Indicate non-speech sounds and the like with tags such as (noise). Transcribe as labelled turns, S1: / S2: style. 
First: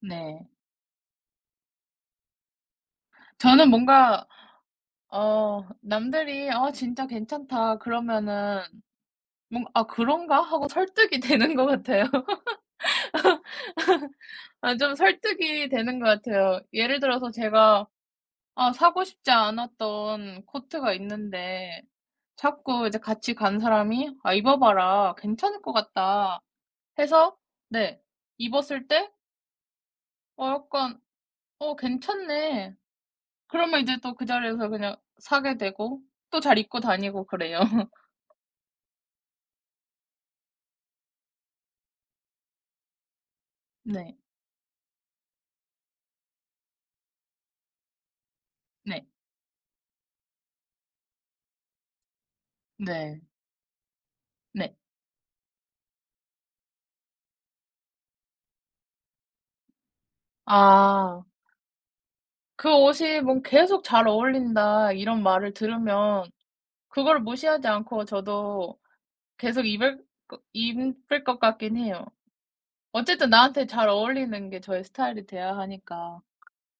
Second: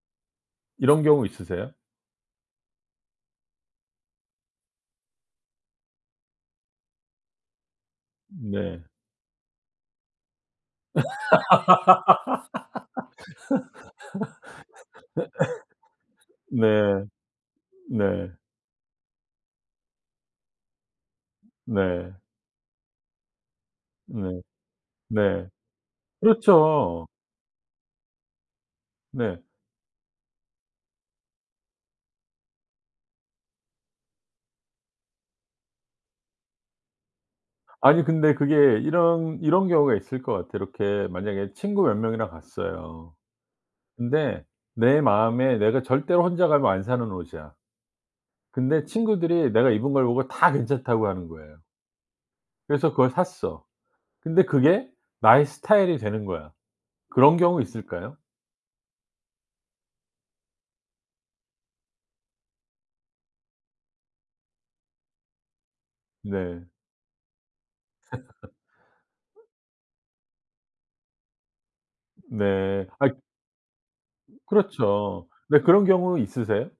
S1: 네.
S2: 이런 경우 있으세요?
S1: 저는 뭔가 어 남들이 "아 진짜 괜찮다." 그러면은
S2: 네.
S1: 뭔가 '아 그런가?' 하고 설득이 되는 것 같아요. (laughs) 아 좀 설득이 되는 것
S2: (laughs) (coughs)
S1: 같아요. 예를
S2: 네.
S1: 들어서 제가
S2: 네.
S1: 아 사고 싶지 않았던 코트가 있는데
S2: 네.
S1: 자꾸 이제 같이 간 사람이 "아
S2: 네.
S1: 입어봐라
S2: 네.
S1: 괜찮을 것 같다."
S2: 그렇죠.
S1: 해서 네. 입었을 때
S2: 네.
S1: 어 약간 "어 괜찮네." 그러면 이제 또 그 자리에서 그냥 사게 되고 또 잘 입고 다니고 그래요.
S2: 아니
S1: (laughs)
S2: 근데 그게 이런 이런 경우가 있을 것 같아요. 이렇게 만약에 친구 몇 명이랑 갔어요.
S1: 네.
S2: 근데 내 마음에 내가 절대로 혼자 가면 안 사는 옷이야. 근데
S1: 네.
S2: 친구들이 내가 입은 걸 보고 다 괜찮다고 하는 거예요. 그래서 그걸
S1: 네.
S2: 샀어. 근데
S1: 네.
S2: 그게 나의 스타일이 되는 거야. 그런 경우 있을까요?
S1: 아. 그 옷이 뭐 계속 "잘 어울린다." 이런 말을 들으면
S2: 네.
S1: 그거를 무시하지 않고 저도
S2: (laughs)
S1: 계속 입을 거 입을 것 같긴 해요.
S2: 네. 아잇
S1: 어쨌든 나한테 잘 어울리는 게 저의 스타일이
S2: 그렇죠.
S1: 돼야
S2: 근데 그런 경우
S1: 하니까.
S2: 있으세요?